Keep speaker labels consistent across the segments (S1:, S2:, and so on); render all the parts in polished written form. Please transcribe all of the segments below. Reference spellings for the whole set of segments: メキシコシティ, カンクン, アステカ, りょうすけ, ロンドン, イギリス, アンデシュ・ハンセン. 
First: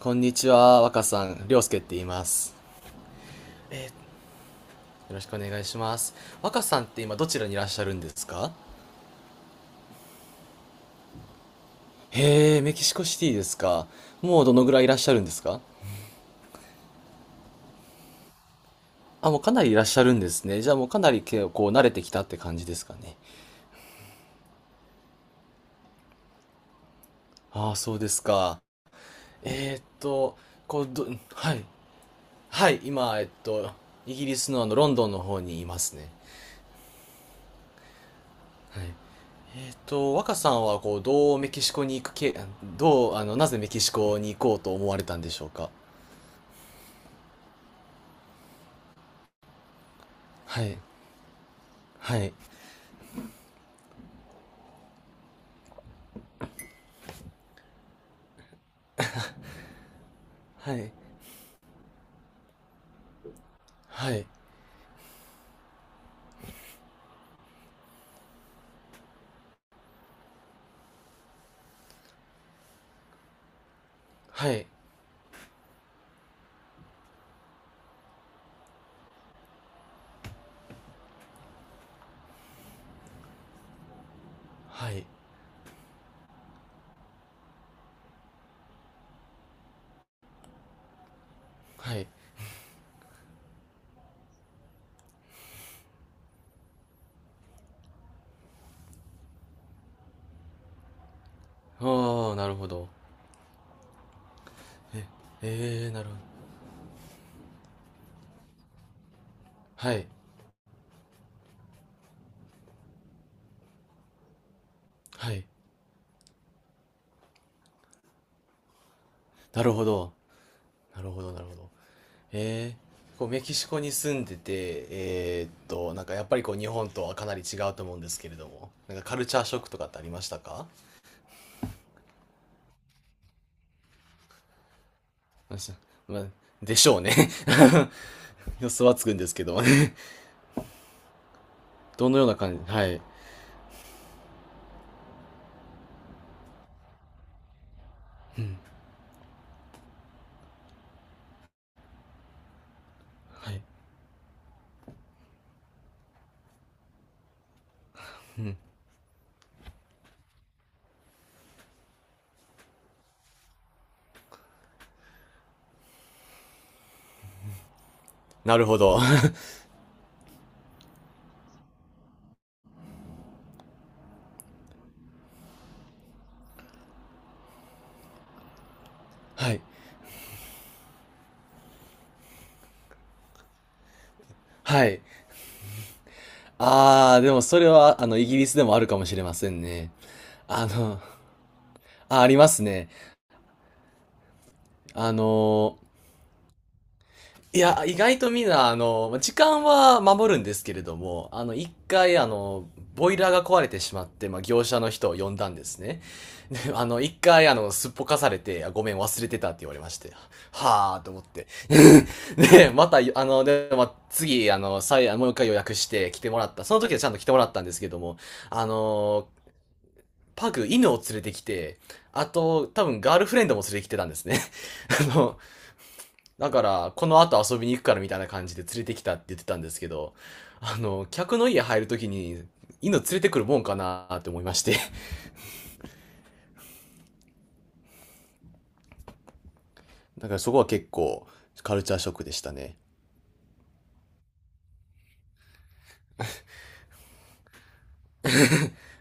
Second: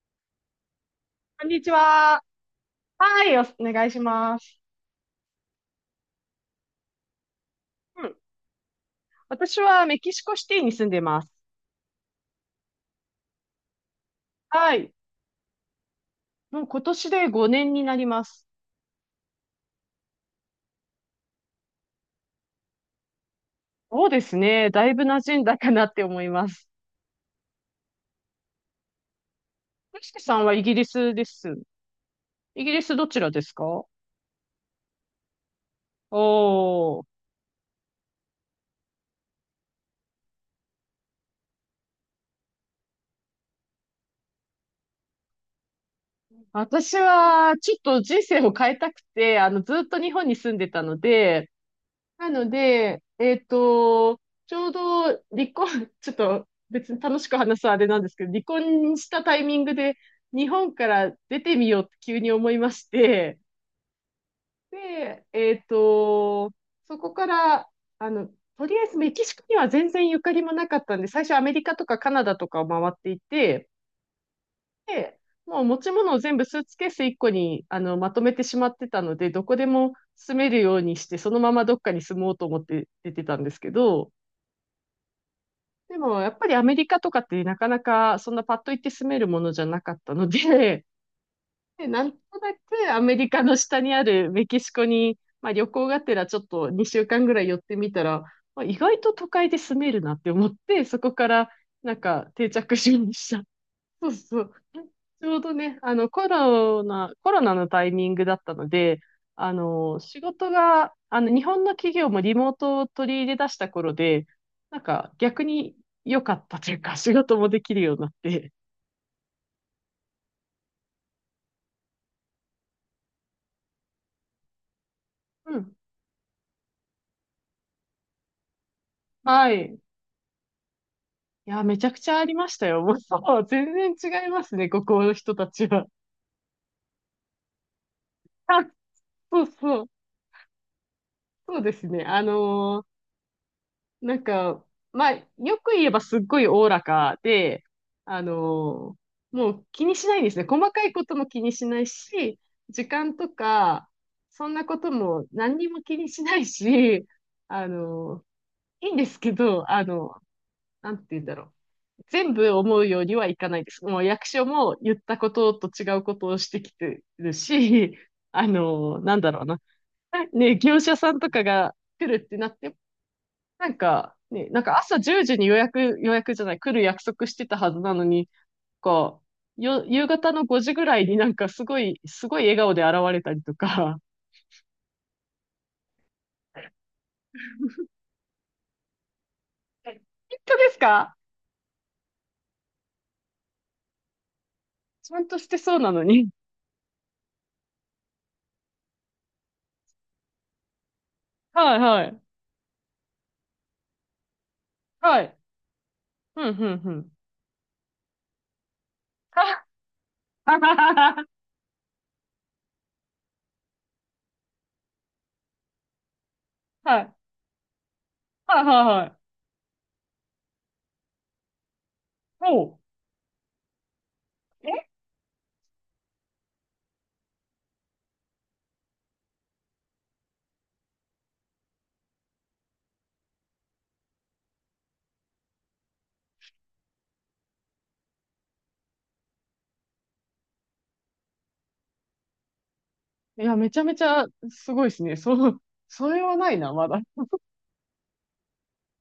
S1: こんにちは、若さん、
S2: こん
S1: りょ
S2: に
S1: うす
S2: ち
S1: けって言い
S2: は。
S1: ます。よ
S2: はい、お願いします。
S1: ろしくお願いします。若さんって今どちらにいらっしゃるん
S2: う
S1: で
S2: ん。
S1: すか？
S2: 私はメキシコシティに住んでます。
S1: へえ、メキシコシティですか。もうどのぐ
S2: は
S1: らいい
S2: い。
S1: らっしゃるんですか？
S2: もう今年で5年になります。
S1: あ、もうかなりいらっしゃるんですね。じゃあもうかなりけこう慣れてきたって感じですかね。
S2: そうですね。だいぶ馴染んだかなって思います。
S1: ああ、そうですか。えーっ
S2: よしきさ
S1: と、
S2: んはイギ
S1: こ
S2: リ
S1: う、ど、
S2: スで
S1: は
S2: す。
S1: い。
S2: イ
S1: は
S2: ギ
S1: い、
S2: リスど
S1: 今、
S2: ちらですか？
S1: イギリスのロンドンの方にいますね。
S2: おー。
S1: はい。若さんはなぜメキシコに行こうと思われたんでしょうか？
S2: 私は、ちょっと人生を変えたくて、ずっと日本に住ん
S1: は
S2: で
S1: い、
S2: たので、
S1: は
S2: な
S1: い、
S2: ので、ちょうど離婚、ちょっと別に楽しく話すあれなんですけど、離婚したタイミングで日本
S1: は
S2: か
S1: い、
S2: ら出てみようって急に思いまして、
S1: はい、
S2: で、そこから、あの、とりあえずメキシコには全然ゆかりもなかったんで、最初アメリカとかカナダとかを回っていて、
S1: はい、
S2: で、もう持ち物を全部スーツケース1個にまとめてしまってたので、どこでも住めるようにして、そのままどっかに住もうと思って出てたんですけど、
S1: はい、
S2: でも、やっぱりアメリカとかってなかなかそんなパッと行って住めるものじゃなかったので、で、
S1: は
S2: な
S1: い。
S2: んとなくアメリカの下にあるメキシコに、まあ旅行がてらちょっと2週間ぐらい寄ってみたら、まあ、意外と都会で住めるなって思って、そこからなんか
S1: ああ、な
S2: 定
S1: るほ
S2: 着
S1: ど。
S2: しました。そうそう。ちょうどね、
S1: えー、なるほ
S2: コ
S1: ど。
S2: ロナ、コロナのタイミングだったので、
S1: はい、
S2: 仕事が、日本の企業もリモートを取り入れ出した頃で、なんか
S1: は
S2: 逆
S1: い。
S2: に良かったというか、仕事もできるようになって。
S1: なるほど、なるほど、なるほど。えこうメキシコに住んでて、
S2: うん。
S1: なんかやっぱりこう日本とはかなり違うと思うんですけれども、なんかカルチャー
S2: は
S1: ショックと
S2: い。
S1: かってありましたか？
S2: いや、めちゃくちゃありましたよ。もう、そう全然違いますね、ここの人たち
S1: 私
S2: は。
S1: まあ、でしょうね。
S2: あ、
S1: 予想はつくんです
S2: そ
S1: け
S2: う
S1: ど。
S2: そう。そうですね。
S1: どのような感じ？はい、
S2: なんか、まあ、よく言えばすっごいおおらかで、あのーもう気にしないんですね。細かいことも気にしないし、時間と
S1: はい、
S2: か、そんなことも何にも気にしないし、あのいいんですけど、なんて言うんだろう。全部思うようにはいかないです。もう役所も言ったことと違うことをしてきてるし、
S1: なるほど。 は
S2: なんだろうな。ね、業者さんとかが来るってなってなんか、ね、なんか朝10時に予約じゃない、来る約束してたはずなのに、こ
S1: い、
S2: 夕方の5時ぐらいになんかすごい笑顔で現れたりとか。
S1: はい。ああ、でもそれは、イギリスでもあるかもしれませんね。
S2: はい。本当
S1: あ
S2: です
S1: の、
S2: か？
S1: あ、ありますね。あ
S2: ちゃんとしてそ
S1: の、
S2: うなのに。
S1: いや、意外とみんな、時間は守るんですけれども、一
S2: はいは
S1: 回、
S2: い。
S1: ボイラーが壊れてしまって、まあ、業者の人を
S2: は
S1: 呼
S2: い。
S1: んだんですね。
S2: うんう
S1: で、
S2: んうん。
S1: 一回、すっぽかされて、あごめん、忘れてたって言
S2: は
S1: われまして、
S2: はは
S1: はあと思っ
S2: は。
S1: て。で、また、まあ、次、もう一回予約して来てもらった。その時
S2: は
S1: はちゃん
S2: い。
S1: と来てもらったんですけども、
S2: は
S1: あ
S2: いはいはい。
S1: の、パグ、犬を連れてきて、あ
S2: お
S1: と、
S2: う。
S1: 多分ガールフレンドも連れてきてたんですね。
S2: え。
S1: あの、だから、この後遊びに行くからみたいな感じで連れてきたって言ってたんですけど、客の家入るときに、犬連れてくるもんかなーって思いまして。だからそこは結構、カルチャーショックでしたね。
S2: いや、めちゃめちゃすごいですね。そう、それはないな、まだ。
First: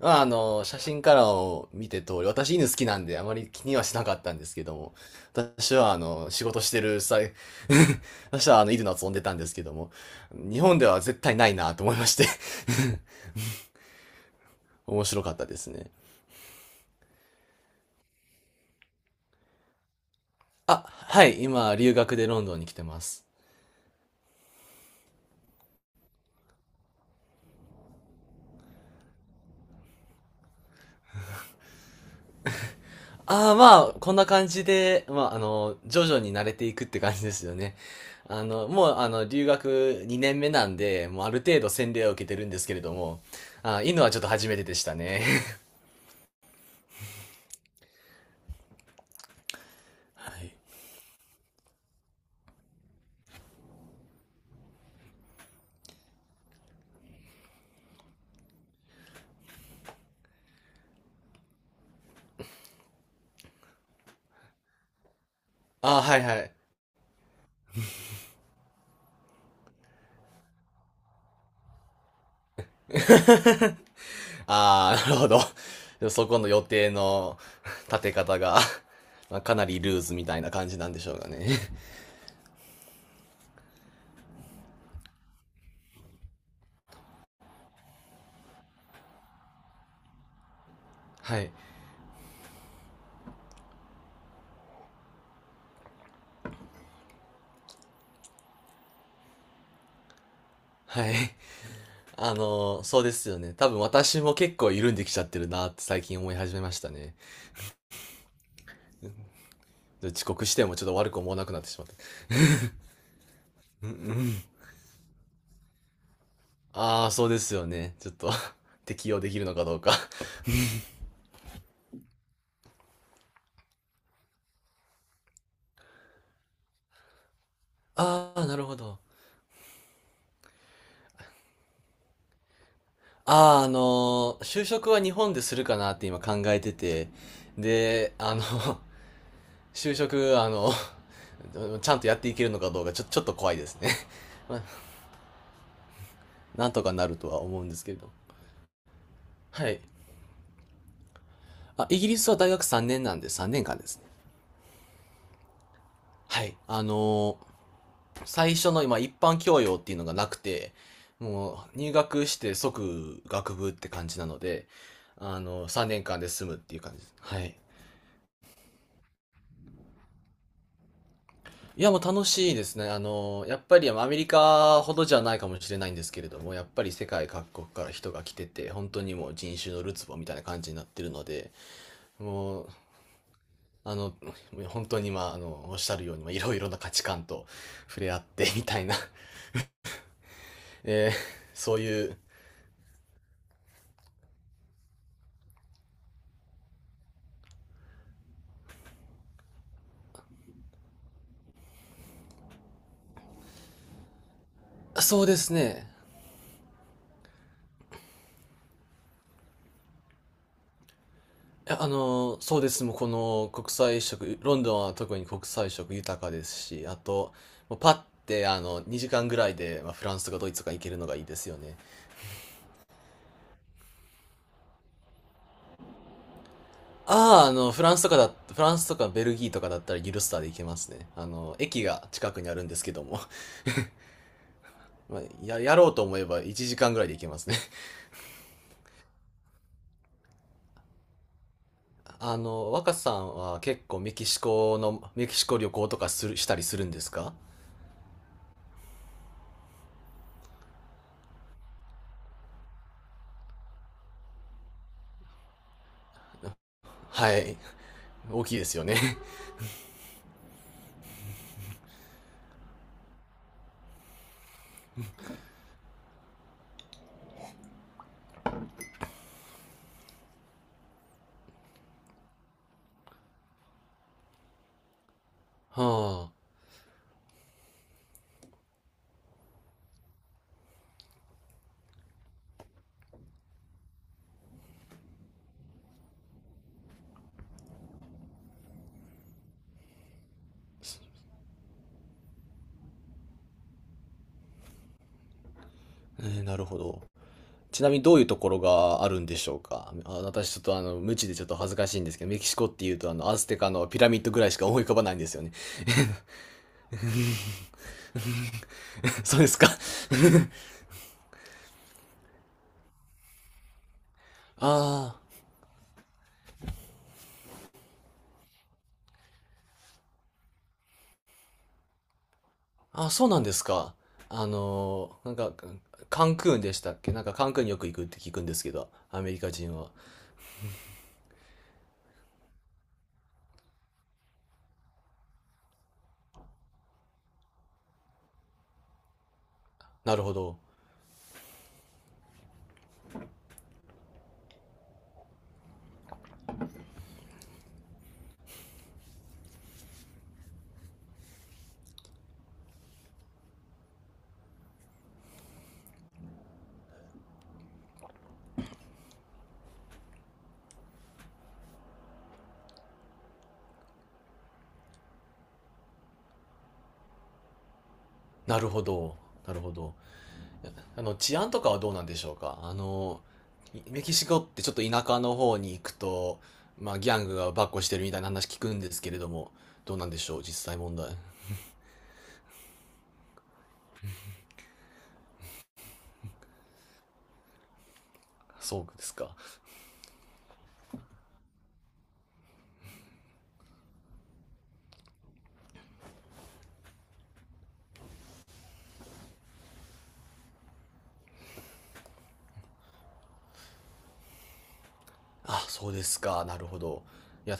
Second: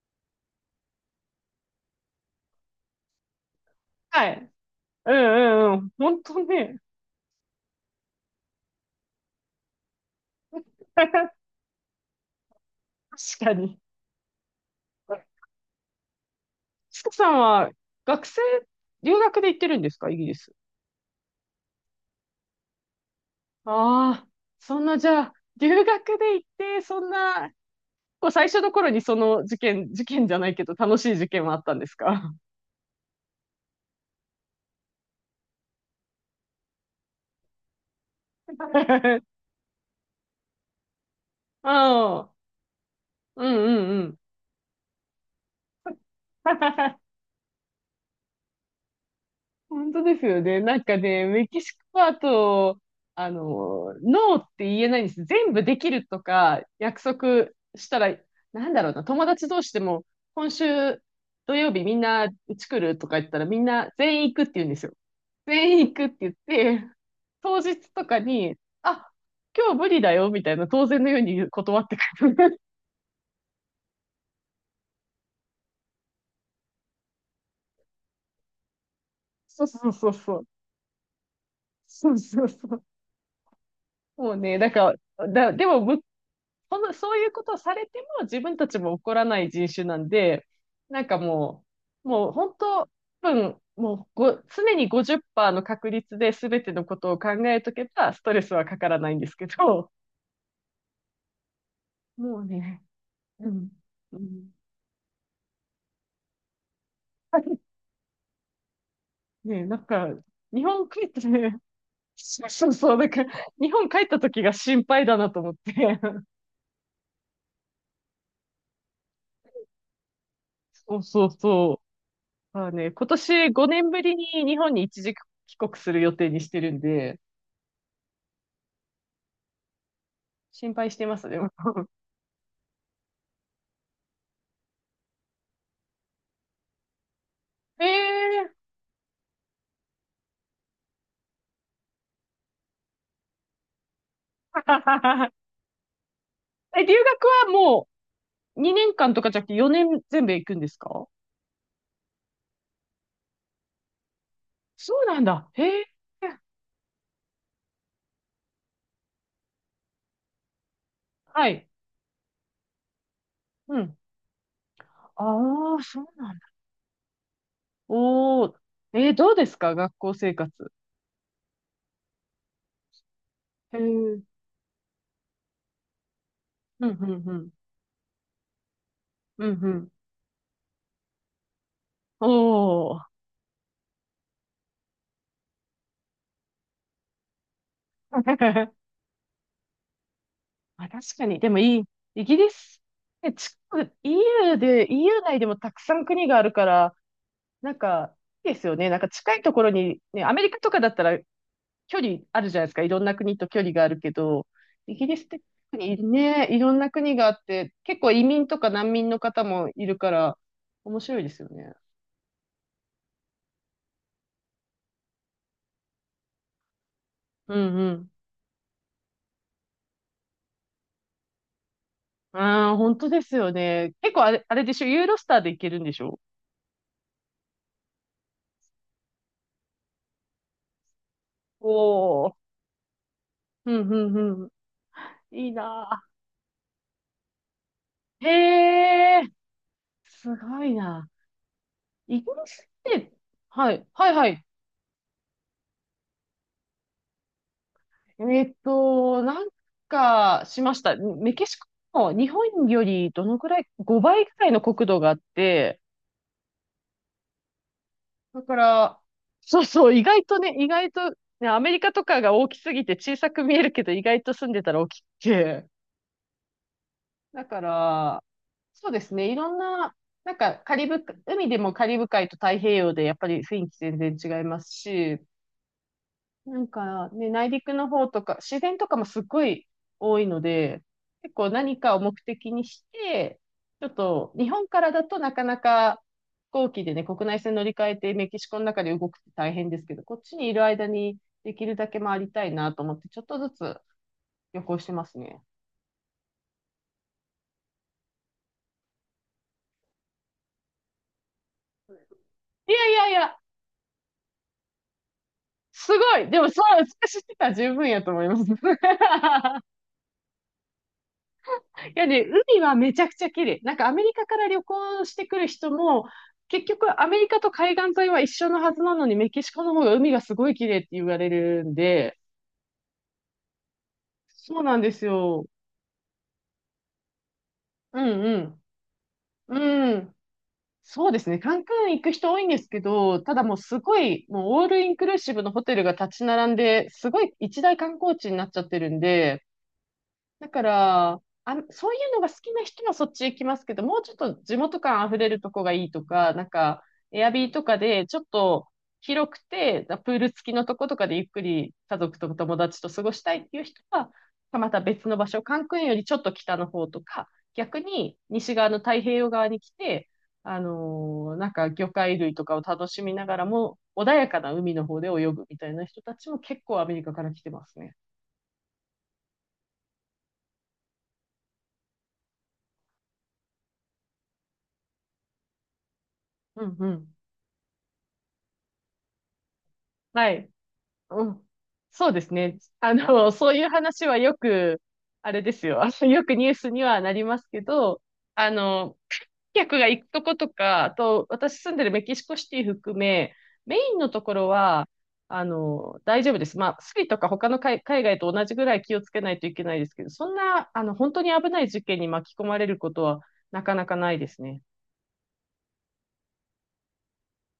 S1: まあ、写真からを見て通り、私犬好きなんであまり気にはしなかっ
S2: は
S1: たんで
S2: い。
S1: すけども、
S2: うん
S1: 私
S2: うんうん。
S1: は
S2: 本
S1: 仕
S2: 当
S1: 事し
S2: ね。
S1: てる際、私は犬の遊んでたんですけども、日本で は絶
S2: 確
S1: 対ないなと思いまして。
S2: かに。
S1: 面白かったですね。
S2: ちかさんは学生、留学で行ってるんですか、イギリス。
S1: あ、はい、今、留学でロンドンに来てます。
S2: ああ、そんな、じゃあ、留学で行って、そんな、こう最初の頃にその事件じゃないけど、楽しい事件はあったんですか？うん。
S1: ああ、まあ、こんな感じで、まあ、徐々に慣れていくって感じですよね。もう、留学2年目なんで、もうある程
S2: う
S1: 度洗礼を受け
S2: ん、
S1: てるんですけれども、
S2: う
S1: あー、
S2: ん、
S1: 犬
S2: う
S1: はち
S2: ん。
S1: ょっと初めてでしたね。
S2: 本当 です
S1: は
S2: よ
S1: い。
S2: ね。なんかね、メキシコパート。ノーって言えないんです。全部できるとか約束したら、なんだろうな、友達同士でも、今週土曜日みんなうち来るとか言ったらみんな全員行くって言うんですよ。全 員行
S1: あー、
S2: くって
S1: はい、
S2: 言っ
S1: はい。
S2: て、当日とかに、あ、今日無理だよみたいな当然のように断ってくる。
S1: ああ、なるほど。そこの予定の立て方が、まあ、か
S2: そ
S1: な
S2: う
S1: り
S2: そう
S1: ルー
S2: そう
S1: ズみ
S2: そ
S1: たい
S2: う。
S1: な感じなんでしょうかね。
S2: そうそうそう。もうね、だから、だ、でも向この、そういうことをされても自分たちも怒らない人種なんで、なんか
S1: はい。
S2: もう、もう本当、もうご、常に50%の確率で全てのことを考えとけば、ストレスはかからないんですけど、
S1: はい。
S2: もうね、
S1: そうですよ
S2: う
S1: ね。多
S2: ん、
S1: 分
S2: う
S1: 私も
S2: ん。
S1: 結構緩んできちゃってるなって最近思い始めましたね。
S2: ね、なんか、
S1: 遅刻し
S2: 日
S1: てもちょ
S2: 本
S1: っと
S2: 帰っ
S1: 悪く
S2: て
S1: 思わなく
S2: ね、
S1: なってしまった。
S2: そうそうそう、なんか、日
S1: う
S2: 本
S1: ん、う
S2: 帰った時
S1: ん。
S2: が心配だなと思って。
S1: ああ、そうですよね。ちょっと 適用できるのかどうか。
S2: そうそうそう。まあね、今年5年ぶりに日本に一時帰国する予定にしてるんで、
S1: ああ、なるほど。
S2: 心配してます、でも。
S1: ああ、就職は日本でするかなって今考えてて。
S2: え
S1: で、
S2: え
S1: 就職、ちゃんとやっていけるのかどうかちょっと怖いですね。まあ、
S2: ー。
S1: なんと
S2: え、
S1: か
S2: 留
S1: なる
S2: 学
S1: とは
S2: は
S1: 思うんです
S2: も
S1: けれど。
S2: う2年間とかじゃなくて
S1: はい。
S2: 4年全部行くんですか？
S1: あ、イギリスは大学3年なんで3年間ですね。
S2: そうなんだ。へえ。
S1: はい。最初の今一般教養っていうのがなくて、
S2: は
S1: も
S2: い。
S1: う入学して即学部っ
S2: う
S1: て
S2: ん。
S1: 感じなので、
S2: ああ、
S1: 3
S2: そ
S1: 年
S2: う
S1: 間で
S2: なん
S1: 済
S2: だ。
S1: むっていう感じです。はい。
S2: おお。えー、どうですか学校生活。
S1: いや、もう楽しいですね。やっ
S2: へ
S1: ぱ
S2: え。
S1: りア
S2: う
S1: メ
S2: ん
S1: リカほどじゃないかもしれないんですけれども、やっぱ
S2: う
S1: り世
S2: ん
S1: 界
S2: う
S1: 各
S2: ん。
S1: 国から人が来てて、本当にもう
S2: うん
S1: 人
S2: う
S1: 種の
S2: ん。
S1: るつぼみたいな感じになってるので、もう、
S2: おお。ま
S1: あの、本当にまあ、おっしゃるように、まあ、いろいろな価値観と触れ合
S2: あ、
S1: ってみ
S2: 確
S1: たいな、
S2: かに。でも
S1: そ
S2: い
S1: う
S2: い。
S1: いう
S2: イギリス。え、ち、EU で、EU 内でもたくさん国があるから、なんか、いいですよね。なんか近いところに、ね、アメリカとかだったら距離あるじゃないですか。いろんな国と距離があるけど、イギリ
S1: そ
S2: ス
S1: う
S2: っ
S1: で
S2: て
S1: す
S2: 特
S1: ね。
S2: にね、いろんな国があって、結構移民とか難民の方もいるから、面白いですよ
S1: い
S2: ね。
S1: や、そうです。もうこの国際色、ロンドンは特に国際色豊かですし、あと、
S2: うん
S1: もう
S2: う
S1: パッ
S2: ん。
S1: て2時間ぐらいで、まあ、フランスとかドイツとか行けるのがいいですよね。
S2: ああ、本当ですよね。結構あれでしょ、ユーロスターで行けるんでしょ？
S1: ああ、フランスとかベルギーとかだったらギルスターで行けますね。駅が
S2: おお
S1: 近
S2: ー。
S1: くにあるんですけども。
S2: うんうんう
S1: まあ、
S2: ん。いい
S1: やろうと
S2: な
S1: 思えば1時間ぐらいで行けますね。
S2: ぁ。へえ、すごいな。イ ギリスっ
S1: 若さ
S2: て、
S1: んは
S2: は
S1: 結
S2: い、
S1: 構
S2: はいはい。
S1: メキシコ旅行とかしたりするんですか？
S2: なんかしました。メキシコも日本よりどのくらい、5倍くらいの国土があって、
S1: はい。
S2: だ
S1: 大き
S2: か
S1: いですよね。
S2: ら、そうそう、意外とね、意外と、ね、アメリカとかが大きすぎて小さく見えるけど、意外と住んでたら大きくて。だから、そうですね、いろんな、なんかカリブ、海でもカリブ海と太平洋でやっぱり雰囲気全然違いますし、
S1: はあ。
S2: なんかね、内陸の方とか、自然とかもすっごい多いので、結構何かを目的にして、ちょっと日本からだとなかなか飛行機でね、国内線乗り換えてメキシコの中で動くって大変ですけど、こっちにいる間にできるだけ回りたいなと思って、ちょっとずつ旅行してますね。
S1: えー、なるほど。ちなみにどういうところがあるんでしょうか？あ、私ちょっと無知でちょっと恥ずかしいんですけど、メキシコっ
S2: い
S1: て
S2: や
S1: い
S2: い
S1: うと
S2: やいや、
S1: アステカのピラミッドぐらいしか思い浮かばないんですよね。
S2: すごいでもそれ、私知ってたら十分やと思います。
S1: そうですか？
S2: いやね、海はめちゃくちゃ綺麗。なんかアメリカから旅 行
S1: あ
S2: してくる人も、結局アメリカと海岸沿いは一緒のはずなのに、メキシコの方が海がすごい綺麗って言われるんで、
S1: あ、あ、そうなんですか。
S2: そうなんです
S1: なん
S2: よ。
S1: か、カンクンでしたっけ？なんかカンクンによく行
S2: う
S1: くって
S2: ん
S1: 聞
S2: う
S1: くんで
S2: ん。
S1: すけど、アメリカ人は。
S2: うん。そうですね。カンクン行く人多いんですけど、ただもうすごい、もうオールインクルーシブのホテルが立ち並んで、すごい一大観光地になっちゃってるんで、
S1: なるほ
S2: だ
S1: ど。
S2: から、あ、そういうのが好きな人はそっち行きますけど、もうちょっと地元感溢れるとこがいいとか、なんか、エアビーとかでちょっと広くて、プール付きのとことかでゆっくり家族と友達と過ごしたいっていう人は、また別の場所、カンクンよりちょっと北の方とか、逆に西側の太平洋側に来て、なんか魚介類とかを楽しみながらも、穏やかな海の方で泳ぐみたいな人たちも結構アメリカから来てますね。
S1: なるほど。なるほど。治安とかはどうなんでしょうか？メキシコってちょっと田舎の方に行くと、
S2: うんう
S1: まあ、ギ
S2: ん。
S1: ャングがばっこしてるみたいな話聞くんですけれども、どうなんで
S2: は
S1: しょう、
S2: い。
S1: 実際問題。
S2: うん。そうですね。あの、そういう話はよく、あれですよ。あのよくニュースにはなりますけど、あ
S1: そ
S2: の、
S1: うですか。
S2: 客が行くとことか、あと、私住んでるメキシコシティ含め、メインのところは、あの、大丈夫です。まあ、スリとか他の海外と同じぐらい気をつけないといけないですけど、そんな、あの、本当に危ない事件に巻き込まれることはなかなかないですね。
S1: あ、そうですか。なるほど。いや、